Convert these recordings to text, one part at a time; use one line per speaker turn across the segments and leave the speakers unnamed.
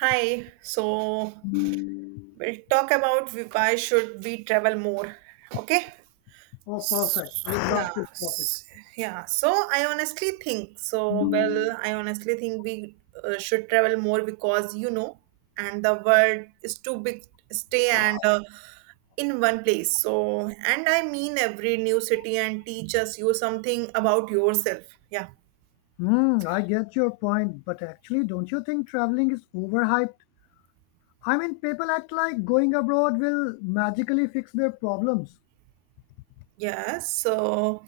Hi, so we'll talk about why should we travel more. Okay?
Oh, perfect. We
Yeah.
love this topic.
Yeah. So I honestly think so well I honestly think we should travel more because and the world is too big to stay and in one place. So and I mean every new city and teaches you something about yourself. Yeah.
Hmm, I get your point, but actually, don't you think traveling is overhyped? I mean, people act like going abroad will magically fix their problems.
Yes. So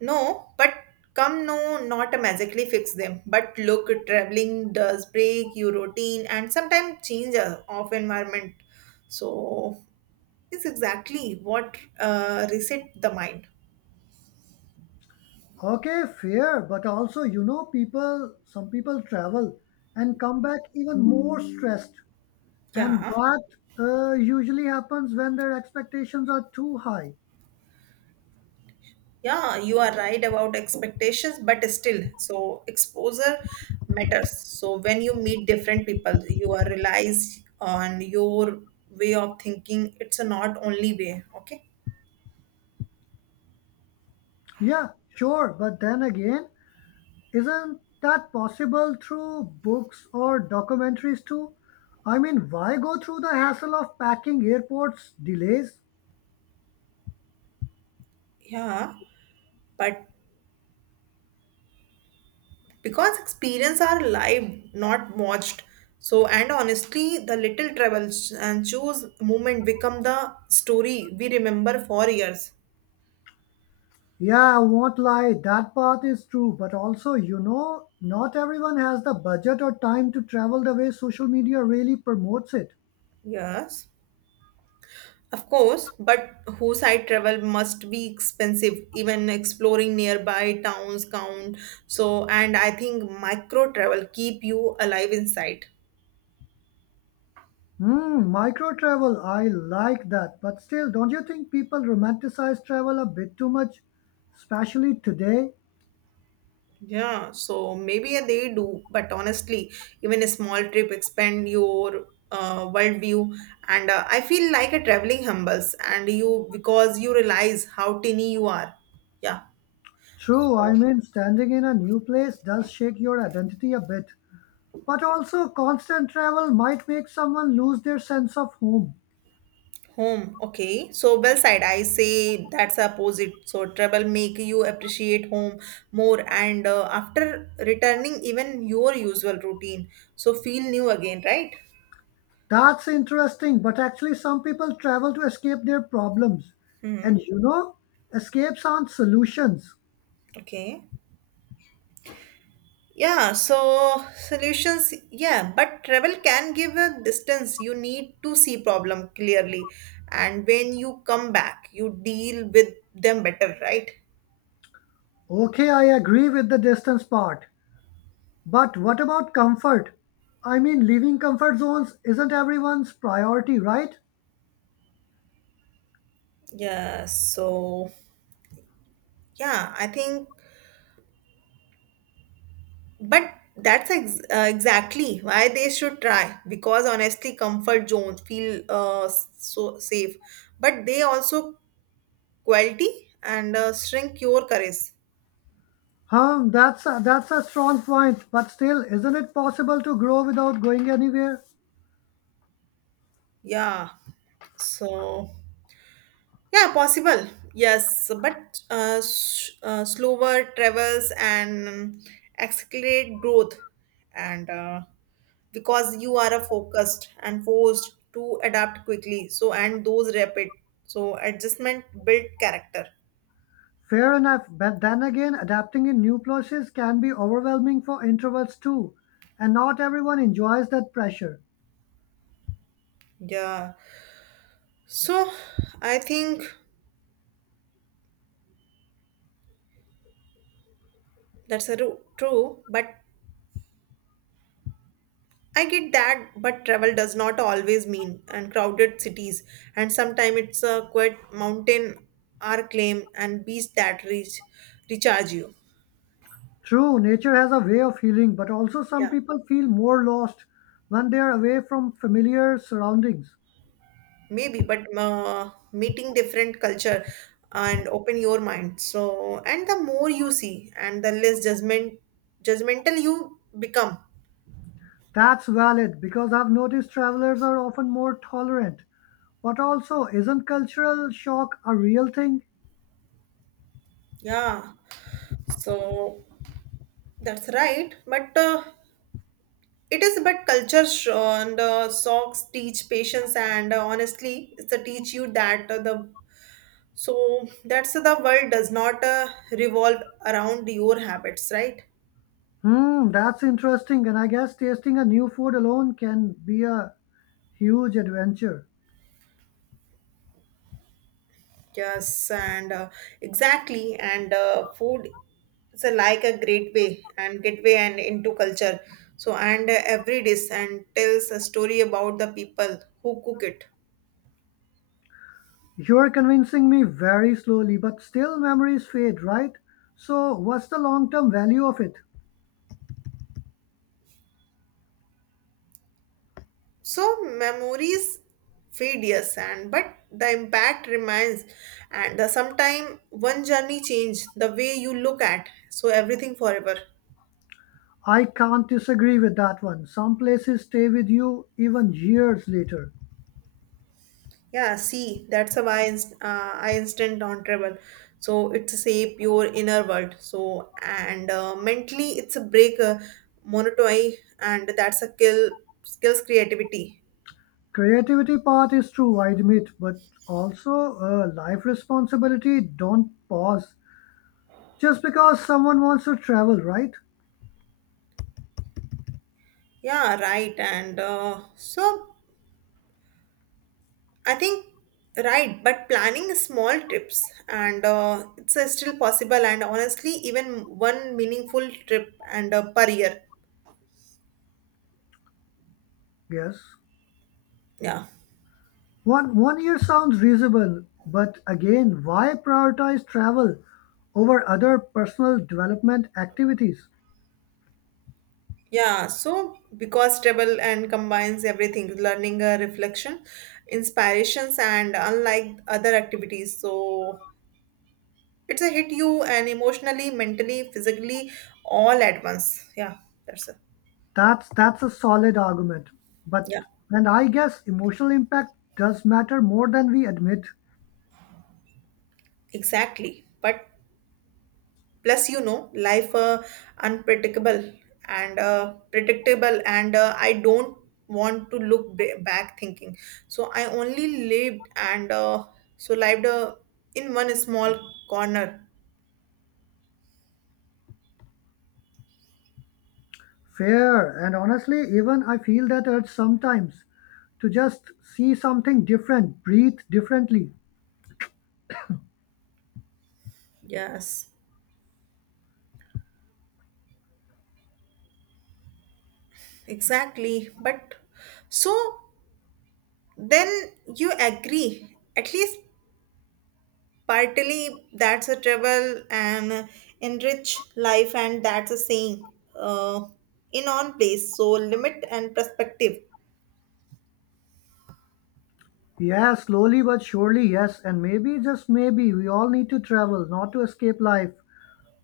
no, but come no, not magically fix them. But look, traveling does break your routine and sometimes change of environment. So it's exactly what reset the mind.
Okay, fair, but also, you know, people, some people travel and come back even more stressed, and
Yeah,
that usually happens when their expectations are too high.
yeah, you are right about expectations, but still, so exposure matters. So when you meet different people, you are realize on your way of thinking. It's a not only way. Okay.
Yeah, sure, but then again, isn't that possible through books or documentaries too? I mean, why go through the hassle of packing airports delays?
Yeah, but because experience are live not watched. So and honestly the little travels and choose moment become the story we remember for years.
Yeah, I won't lie, that part is true, but also, you know, not everyone has the budget or time to travel the way social media really promotes it.
Yes, of course, but whose side travel must be expensive. Even exploring nearby towns count. So and I think micro travel keep you alive inside.
Hmm, micro travel, I like that, but still, don't you think people romanticize travel a bit too much, especially today?
Yeah, so maybe they do, but honestly, even a small trip expand your worldview, and I feel like a traveling humbles, and you because you realize how tiny you are. Yeah.
True, I
So
mean, standing in a new place does shake your identity a bit. But also, constant travel might make someone lose their sense of home.
home, okay. So well said. I say that's opposite. So travel make you appreciate home more, and after returning, even your usual routine, so feel new again, right?
That's interesting, but actually, some people travel to escape their problems. And
Mm-hmm.
you know, escapes aren't solutions.
Okay. Yeah, so solutions, yeah, but travel can give a distance. You need to see problem clearly, and when you come back, you deal with them better, right?
Okay, I agree with the distance part. But what about comfort? I mean, leaving comfort zones isn't everyone's priority, right?
Yeah, so yeah, I think, but that's ex exactly why they should try because honestly, comfort zones feel so safe, but they also quality and shrink your courage.
Huh, that's a strong point, but still, isn't it possible to grow without going anywhere?
Yeah, so. Yeah, possible. Yes, but slower travels and accelerate growth, and because you are a focused and forced to adapt quickly. So and those rapid. So adjustment build character.
Fair enough, but then again, adapting in new places can be overwhelming for introverts too, and not everyone enjoys that pressure.
Yeah. So I think that's a true, but I get that, but travel does not always mean and crowded cities, and sometimes it's a quiet mountain or claim and beach that reach recharge you.
True, nature has a way of healing, but also some
Yeah,
people feel more lost when they are away from familiar surroundings.
maybe, but meeting different culture and open your mind. So, and the more you see, and the less judgmental you become.
That's valid because I've noticed travelers are often more tolerant. But also, isn't cultural shock a real thing?
Yeah, so that's right, but. It is, but culture sh- and socks teach patience, and honestly, it's the teach you that the so that's the world does not revolve around your habits, right?
Hmm, that's interesting, and I guess tasting a new food alone can be a huge adventure.
Yes, and exactly, and food is a, like a great way and gateway and into culture. So, and every dish and tells a story about the people who cook it.
You're convincing me very slowly, but still memories fade, right? So, what's the long term value of it?
So memories fade, yes, and but the impact remains. And the sometime one journey change the way you look at so everything forever.
I can't disagree with that one. Some places stay with you even years later.
Yeah, see, that's how I instant on travel. So it's shape your inner world. So and mentally it's a break monotony and that's a kill skills creativity.
Creativity part is true, I admit, but also life responsibility don't pause just because someone wants to travel, right?
Yeah, right, and so I think right, but planning small trips and it's still possible. And honestly, even one meaningful trip and per year.
Yes.
Yeah,
One year sounds reasonable, but again, why prioritize travel over other personal development activities?
yeah. So because travel and combines everything, learning, reflection, inspirations, and unlike other activities, so it's a hit you and emotionally, mentally, physically, all at once. Yeah, that's it.
That's a solid argument. But
Yeah,
and I guess emotional impact does matter more than we admit.
exactly. But plus life unpredictable and predictable and I don't want to look back thinking. So I only lived and so lived in one small corner.
Fair. And honestly, even I feel that urge sometimes to just see something different, breathe differently.
Yes, exactly, but so then you agree at least partly that's a travel and enrich life and that's a saying in on place so limit and perspective.
Yeah, slowly but surely, yes. And maybe, just maybe, we all need to travel, not to escape life.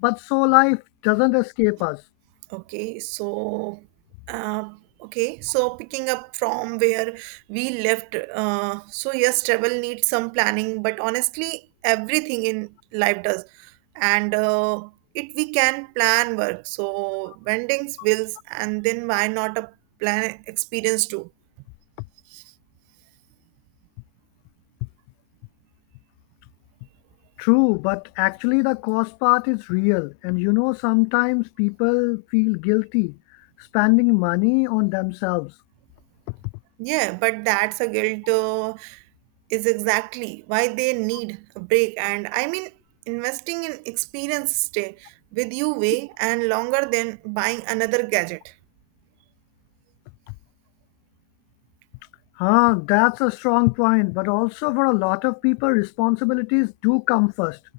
But so life doesn't escape us.
Okay, so uh, okay, so picking up from where we left, so yes, travel needs some planning, but honestly, everything in life does, and it we can plan work, so vendings, bills, and then why not a plan experience too?
True, but actually the cost part is real. And you know, sometimes people feel guilty spending money on themselves.
Yeah, but that's a guilt is exactly why they need a break. And I mean, investing in experience stay with you way and longer than buying another gadget.
Huh, that's a strong point. But also, for a lot of people, responsibilities do come first.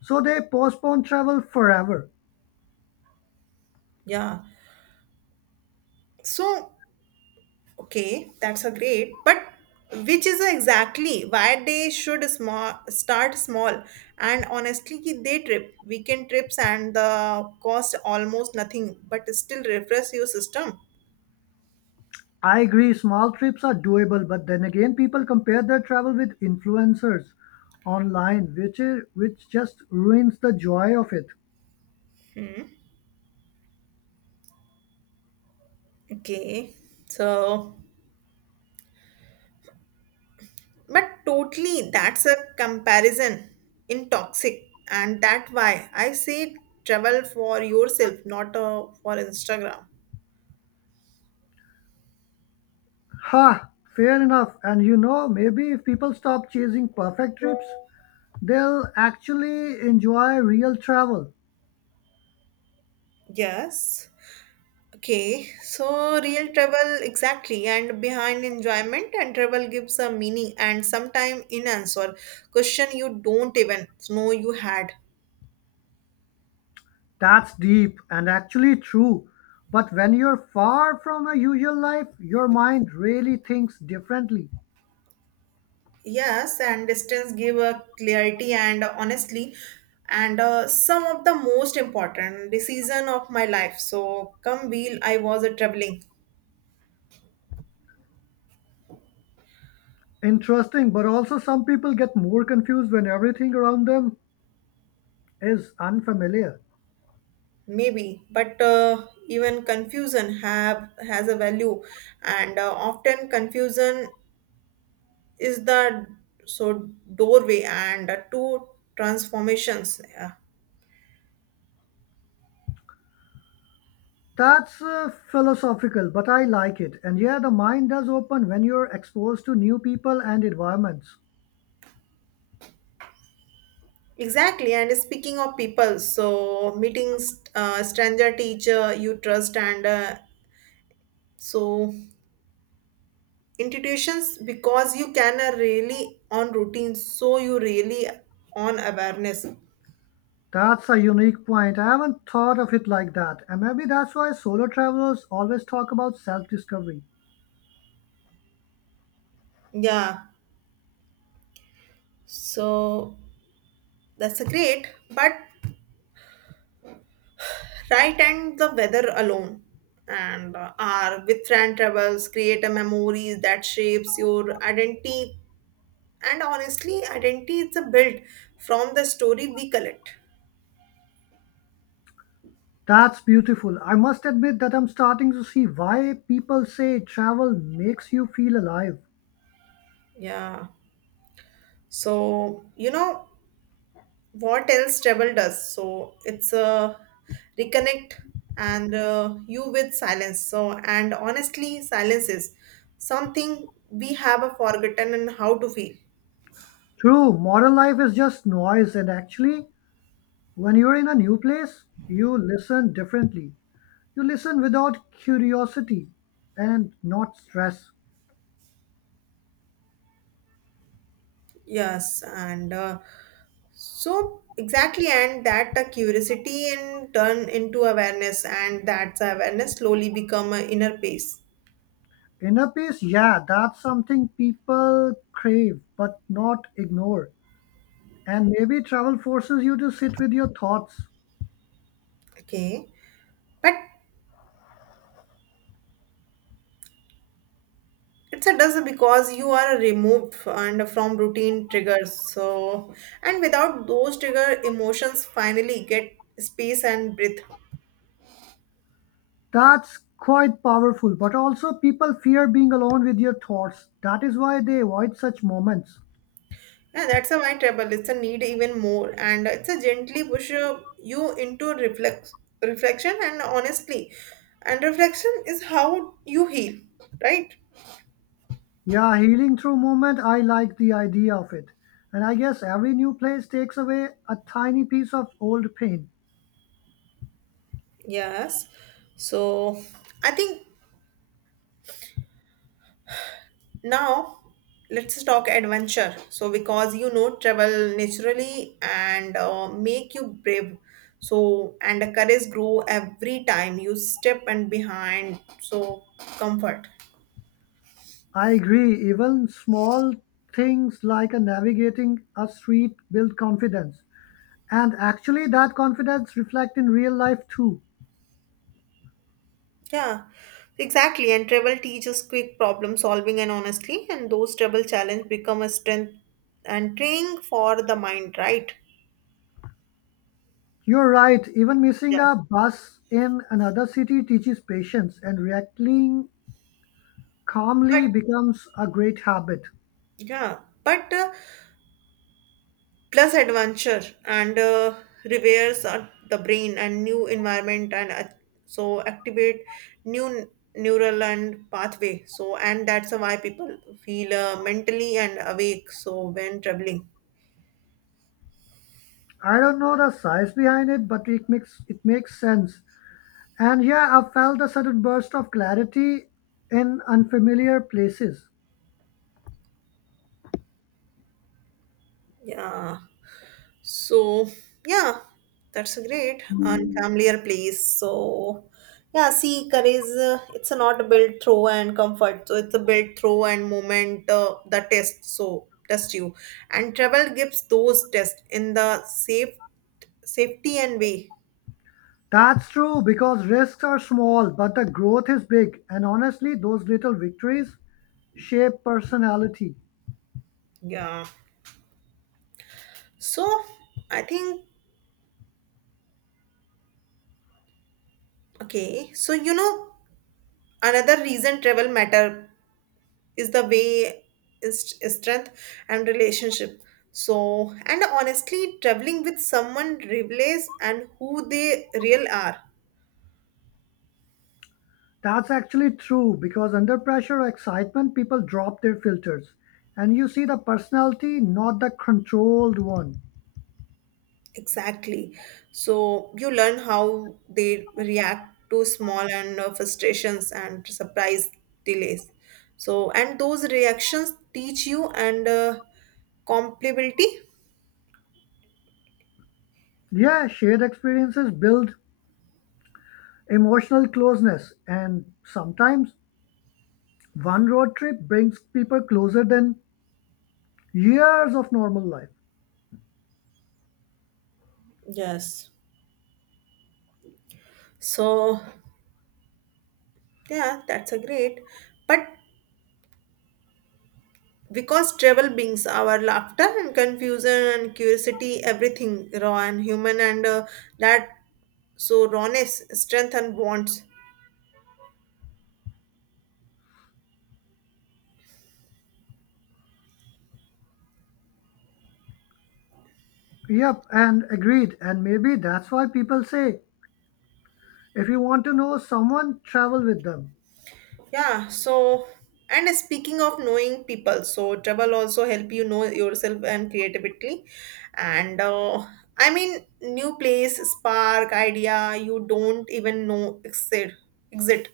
So they postpone travel forever.
Yeah. So, okay, that's a great, but which is exactly why they should small start small, and honestly ki they trip weekend trips and the cost almost nothing but still refresh your system.
I agree, small trips are doable, but then again, people compare their travel with influencers online, which, is, which just ruins the joy of it.
Hmm. Okay. So but totally, that's a comparison in toxic, and that why I say travel for yourself, not for Instagram.
Ha, fair enough. And you know, maybe if people stop chasing perfect trips, they'll actually enjoy real travel.
Yes. Okay. So real travel exactly, and behind enjoyment and travel gives a meaning and sometime in answer question you don't even know you had.
That's deep and actually true. But when you're far from a usual life, your mind really thinks differently.
Yes, and distance give a clarity and honestly, and some of the most important decision of my life. So come wheel, I was a traveling.
Interesting, but also some people get more confused when everything around them is unfamiliar.
Maybe, but even confusion have has a value, and often confusion is the so doorway and two transformations. Yeah.
That's philosophical, but I like it. And yeah, the mind does open when you're exposed to new people and environments.
Exactly, and speaking of people, so meeting stranger teacher you trust and so. Intuitions because you can are really on routine so you really on awareness.
That's a unique point. I haven't thought of it like that. And maybe that's why solo travelers always talk about self discovery.
Yeah, so that's a great, but right, and the weather alone and are with friend travels create a memories that shapes your identity and honestly identity is a built from the story we collect.
That's beautiful. I must admit that I'm starting to see why people say travel makes you feel alive.
Yeah. So, you know what else travel does? So it's a reconnect and you with silence. So and honestly silence is something we have a forgotten and how to feel.
True, modern life is just noise, and actually, when you're in a new place, you listen differently. You listen without curiosity and not stress.
Yes, and so exactly, and that curiosity and turn into awareness and that's awareness slowly become an inner peace.
Inner peace, yeah, that's something people crave but not ignore. And maybe travel forces you to sit with your thoughts.
Okay, but it's a does because you are removed f- and from routine triggers. So, and without those trigger, emotions finally get space and breath.
That's quite powerful. But also, people fear being alone with your thoughts. That is why they avoid such moments.
Yeah, that's a my trouble. It's a need even more, and it's a gently push you into reflection, and honestly, and reflection is how you heal, right?
Yeah, healing through movement, I like the idea of it. And I guess every new place takes away a tiny piece of old pain.
Yes. So I think now let's talk adventure, so because travel naturally and make you brave. So and the courage grow every time you step and behind so comfort.
I agree, even small things like a navigating a street build confidence. And actually, that confidence reflects in real life too.
Yeah, exactly, and travel teaches quick problem solving, and honestly and those travel challenge become a strength and training for the mind, right?
You're right, even missing
Yeah,
a bus in another city teaches patience, and reacting
but
calmly becomes a great habit.
yeah but uh, plus adventure and reveres the brain and new environment and so activate new neural and pathway. So and that's why people feel mentally and awake so when traveling.
I don't know the science behind it, but it makes sense. And yeah, I felt a sudden burst of clarity in unfamiliar places.
Yeah. So, yeah, that's a great unfamiliar place. So, yeah, see, courage, it's not built through and comfort. So, it's a built through and moment the test. So, test you. And travel gives those tests in the safety and way.
That's true because risks are small, but the growth is big, and honestly, those little victories shape personality.
Yeah. So, I think, okay. So, another reason travel matter is the way is strength and relationship. So and honestly traveling with someone reveals and who they real are.
That's actually true because under pressure or excitement, people drop their filters and you see the personality, not the controlled one.
Exactly, so you learn how they react to small and frustrations and surprise delays. So and those reactions teach you and compatibility.
Yeah, shared experiences build emotional closeness, and sometimes one road trip brings people closer than years of normal life.
Yes. So yeah, that's a great, but because travel brings our laughter and confusion and curiosity, everything raw and human, and that so rawness, strength, and bonds.
Yep, and agreed. And maybe that's why people say if you want to know someone, travel with them.
Yeah. So, and speaking of knowing people, so travel also help you know yourself and creativity, and I mean new place, spark idea you don't even know exit.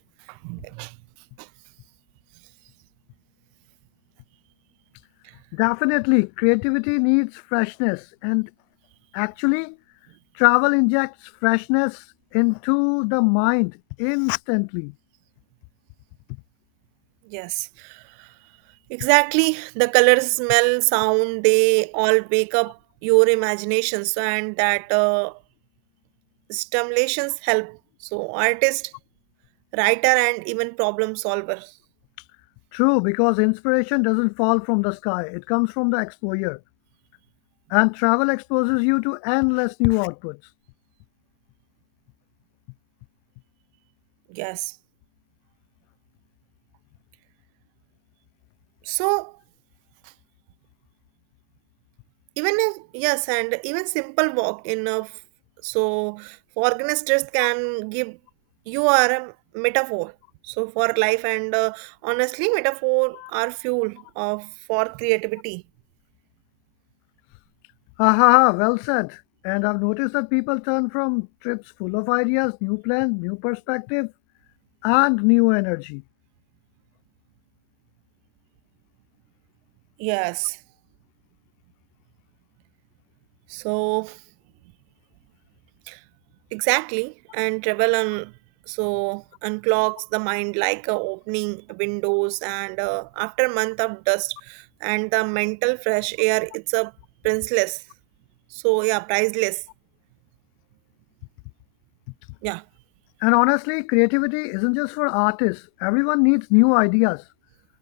Definitely, creativity needs freshness, and actually, travel injects freshness into the mind instantly.
Yes. Exactly. The color, smell, sound, they all wake up your imagination. So, and that stimulations help. So, artist, writer, and even problem solver.
True, because inspiration doesn't fall from the sky, it comes from the exposure. And travel exposes you to endless new outputs.
Yes. So, even if, yes, and even simple walk enough. So for organisters can give you are a metaphor. So for life and honestly, metaphor are fuel of for creativity.
Ha ha ha, well said. And I've noticed that people turn from trips full of ideas, new plans, new perspective, and new energy.
Yes. So exactly, and travel on so unclogs the mind like opening windows and after a month of dust and the mental fresh air it's a priceless. So yeah, priceless. Yeah.
And honestly, creativity isn't just for artists. Everyone needs new ideas.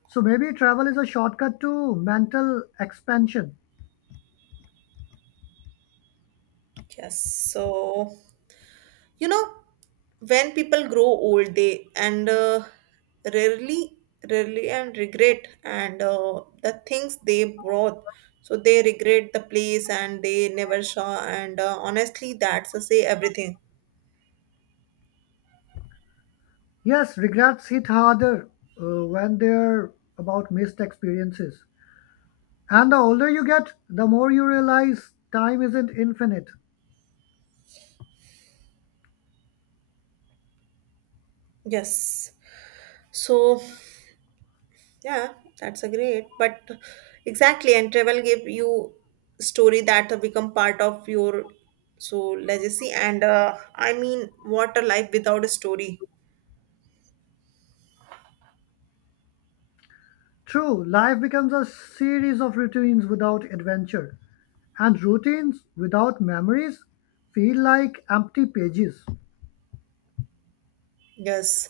So maybe travel is a shortcut to mental expansion.
Yes. So, you know, when people grow old, they and rarely, rarely and regret and the things they brought. So they regret the place and they never saw. And honestly, that's a say everything.
Yes, regrets hit harder when they're about missed experiences. And the older you get, the more you realize time isn't infinite.
Yes. So. Yeah, that's a great. But exactly, and travel give you story that become part of your so legacy. And I mean, what a life without a story.
True, life becomes a series of routines without adventure, and routines without memories feel like empty pages.
Yes,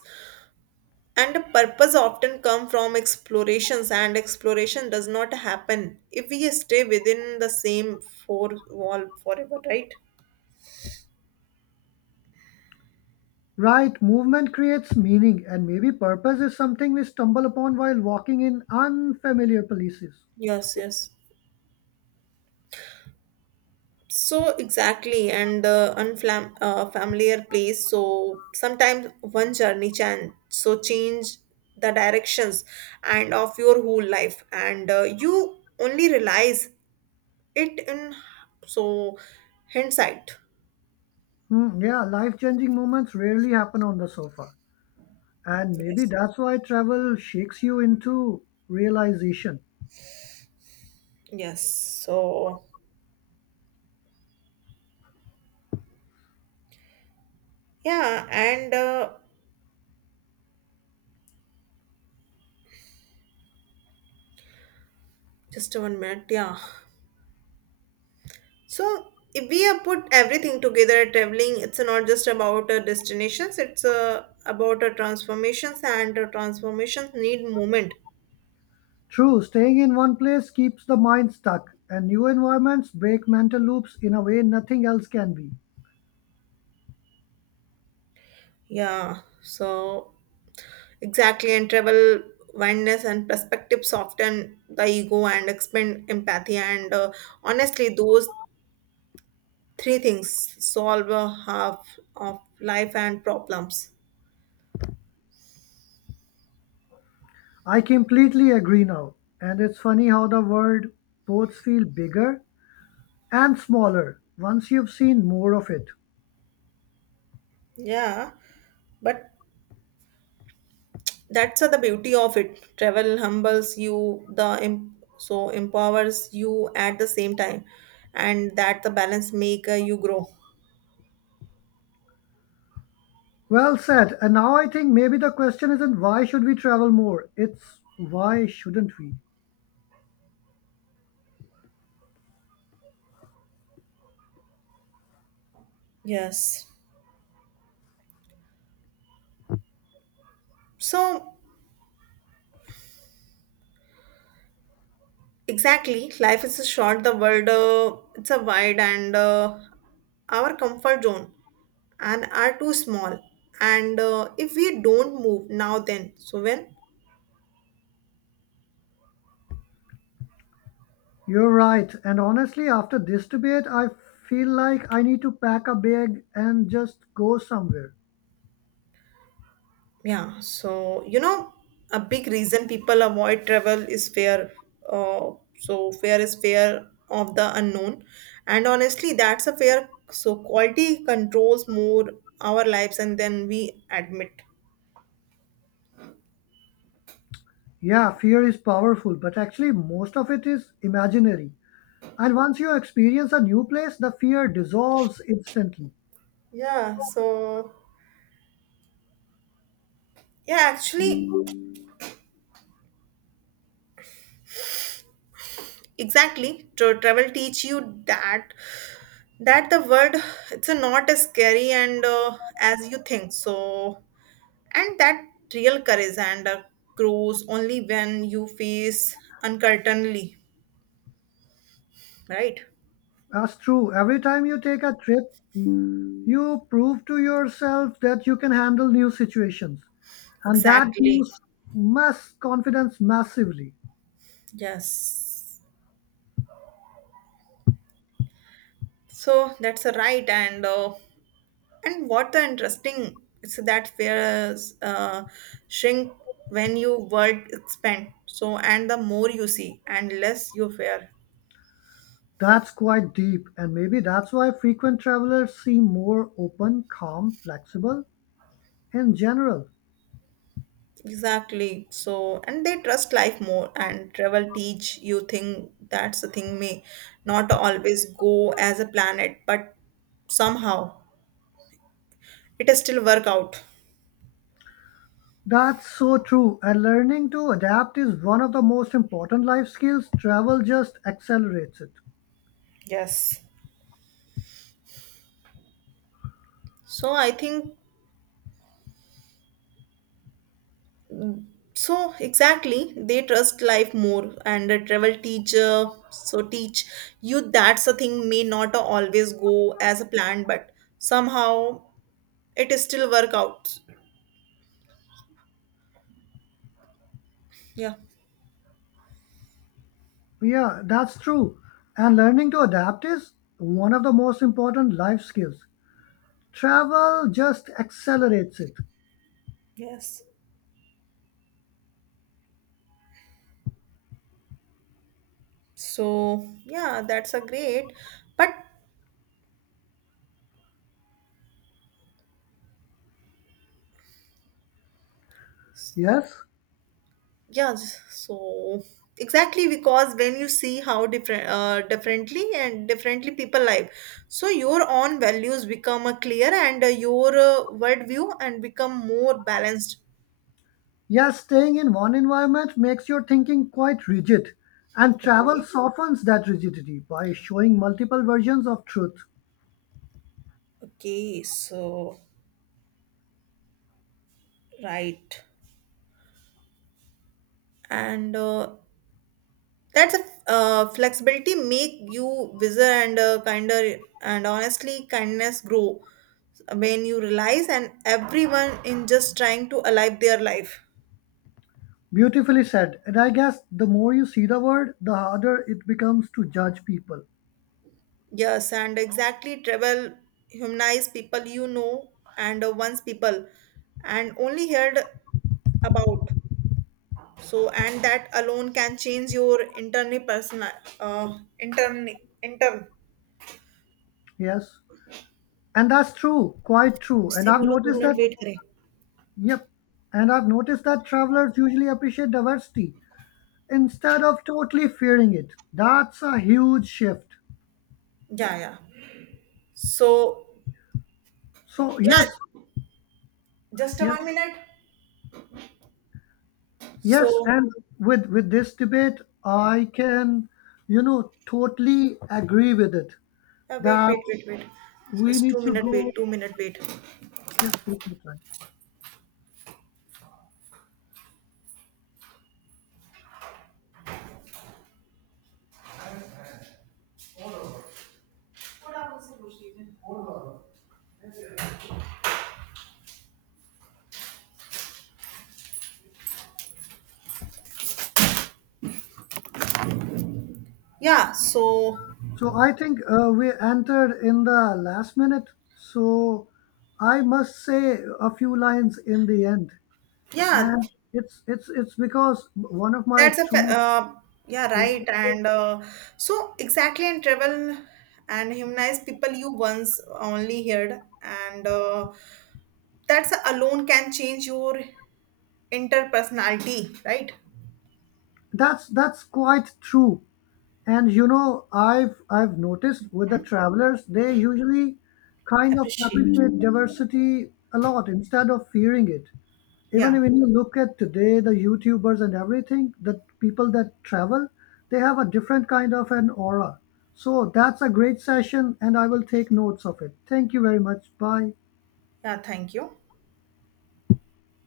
and the purpose often come from explorations, and exploration does not happen if we stay within the same four wall forever, right?
Right, movement creates meaning, and maybe purpose is something we stumble upon while walking in unfamiliar places.
Yes, yes. So exactly, and unfam familiar place. So sometimes one journey can so change the directions and of your whole life, and you only realize it in so hindsight.
Hmm, yeah, life changing moments rarely happen on the sofa, and maybe
Yes.
that's why travel shakes you into realization.
Yes. So yeah, and just 1 minute. Yeah. So if we have put everything together at traveling, it's not just about destinations, it's about transformations and transformations need movement.
True, staying in one place keeps the mind stuck, and new environments break mental loops in a way nothing else can be.
Yeah, so exactly and travel wildness and perspective soften the ego and expand empathy and honestly those three things solve half of life and problems.
I completely agree now, and it's funny how the world both feel bigger and smaller once you've seen more of it.
Yeah, but that's the beauty of it travel humbles you the empowers you at the same time and that the balance make you grow.
Well said. And now I think maybe the question isn't why should we travel more? It's why shouldn't we?
Yes. So exactly life is a short the world it's a wide and our comfort zone and are too small and if we don't move now then so when.
You're right. And honestly, after this debate, I feel like I need to pack a bag and just go somewhere.
Yeah, so a big reason people avoid travel is fear. Uh, so fear is fear of the unknown, and honestly, that's a fear. So quality controls more our lives, and then we admit.
Yeah, fear is powerful, but actually, most of it is imaginary. And once you experience a new place, the fear dissolves instantly.
Yeah. So yeah, actually, exactly. Travel teach you that the word it's a not as scary and as you think. So and that real courage and grows only when you face uncertainly, right?
That's true. Every time you take a trip, you prove to yourself that you can handle new situations, and that
Exactly,
boosts mass confidence massively.
yes, so that's a right, and what the interesting is that fears shrink when you world expand. So and the more you see and less you fear.
That's quite deep, and maybe that's why frequent travelers seem more open, calm, flexible in general.
Exactly. So, and they trust life more, and travel teach you think that's the thing may not always go as a planet, but somehow it still work out.
That's so true, and learning to adapt is one of the most important life skills. Travel just accelerates it.
Yes. So I think so exactly they trust life more and a travel teach you that's the thing may not always go as a plan but somehow it is still work out. Yeah.
Yeah, that's true. And learning to adapt is one of the most important life skills. Travel just accelerates it.
Yes. So, yeah, that's a great. But
Yes,
yeah, so exactly because when you see how differently and differently people live, so your own values become a clear and your worldview and become more balanced.
yes, staying in one environment makes your thinking quite rigid, and travel
Okay.
softens that rigidity by showing multiple versions of truth.
Okay. So, right. And that's a flexibility make you wiser and kinder, and honestly, kindness grow when you realize and everyone in just trying to alive their life.
Beautifully said. And I guess the more you see the world, the harder it becomes to judge people.
Yes, and exactly travel humanize people, and once people and only heard about. So and that alone can change your internal personal uh, intern intern.
Yes. And that's true, quite true. And
उससे
I've
बोलो दो
noticed
minute
that,
wait करें
yep. And I've noticed that travelers usually appreciate diversity instead of totally fearing it. That's a huge shift.
या So
So,
yeah.
yes,
Just a
yes.
1 minute.
Yes,
So,
and with this debate, I can, you know, totally agree with it
wait,
that
wait, wait, wait.
we
Just two
need to
minute wait,
go.
2 minute wait.
Yes, take your time.
Yeah. So,
So I think we entered in the last minute. So I must say a few lines in the end,
yeah,
and it's because one of my
that's a
true,
yeah
yes,
right. And so exactly in travel and humanize people you once only heard, and that's alone can change your interpersonality, right?
that's quite true. And you know, I've noticed with the
Hmm?
travelers, they usually kind of
Appreciate.
appreciate
Okay.
diversity a lot instead of fearing it. Even
Yeah.
when you look at today, the youtubers and everything, the people that travel, they have a different kind of an aura. So that's a great session, and I will take notes of it. Thank you very much. Bye.
Yeah. Thank you.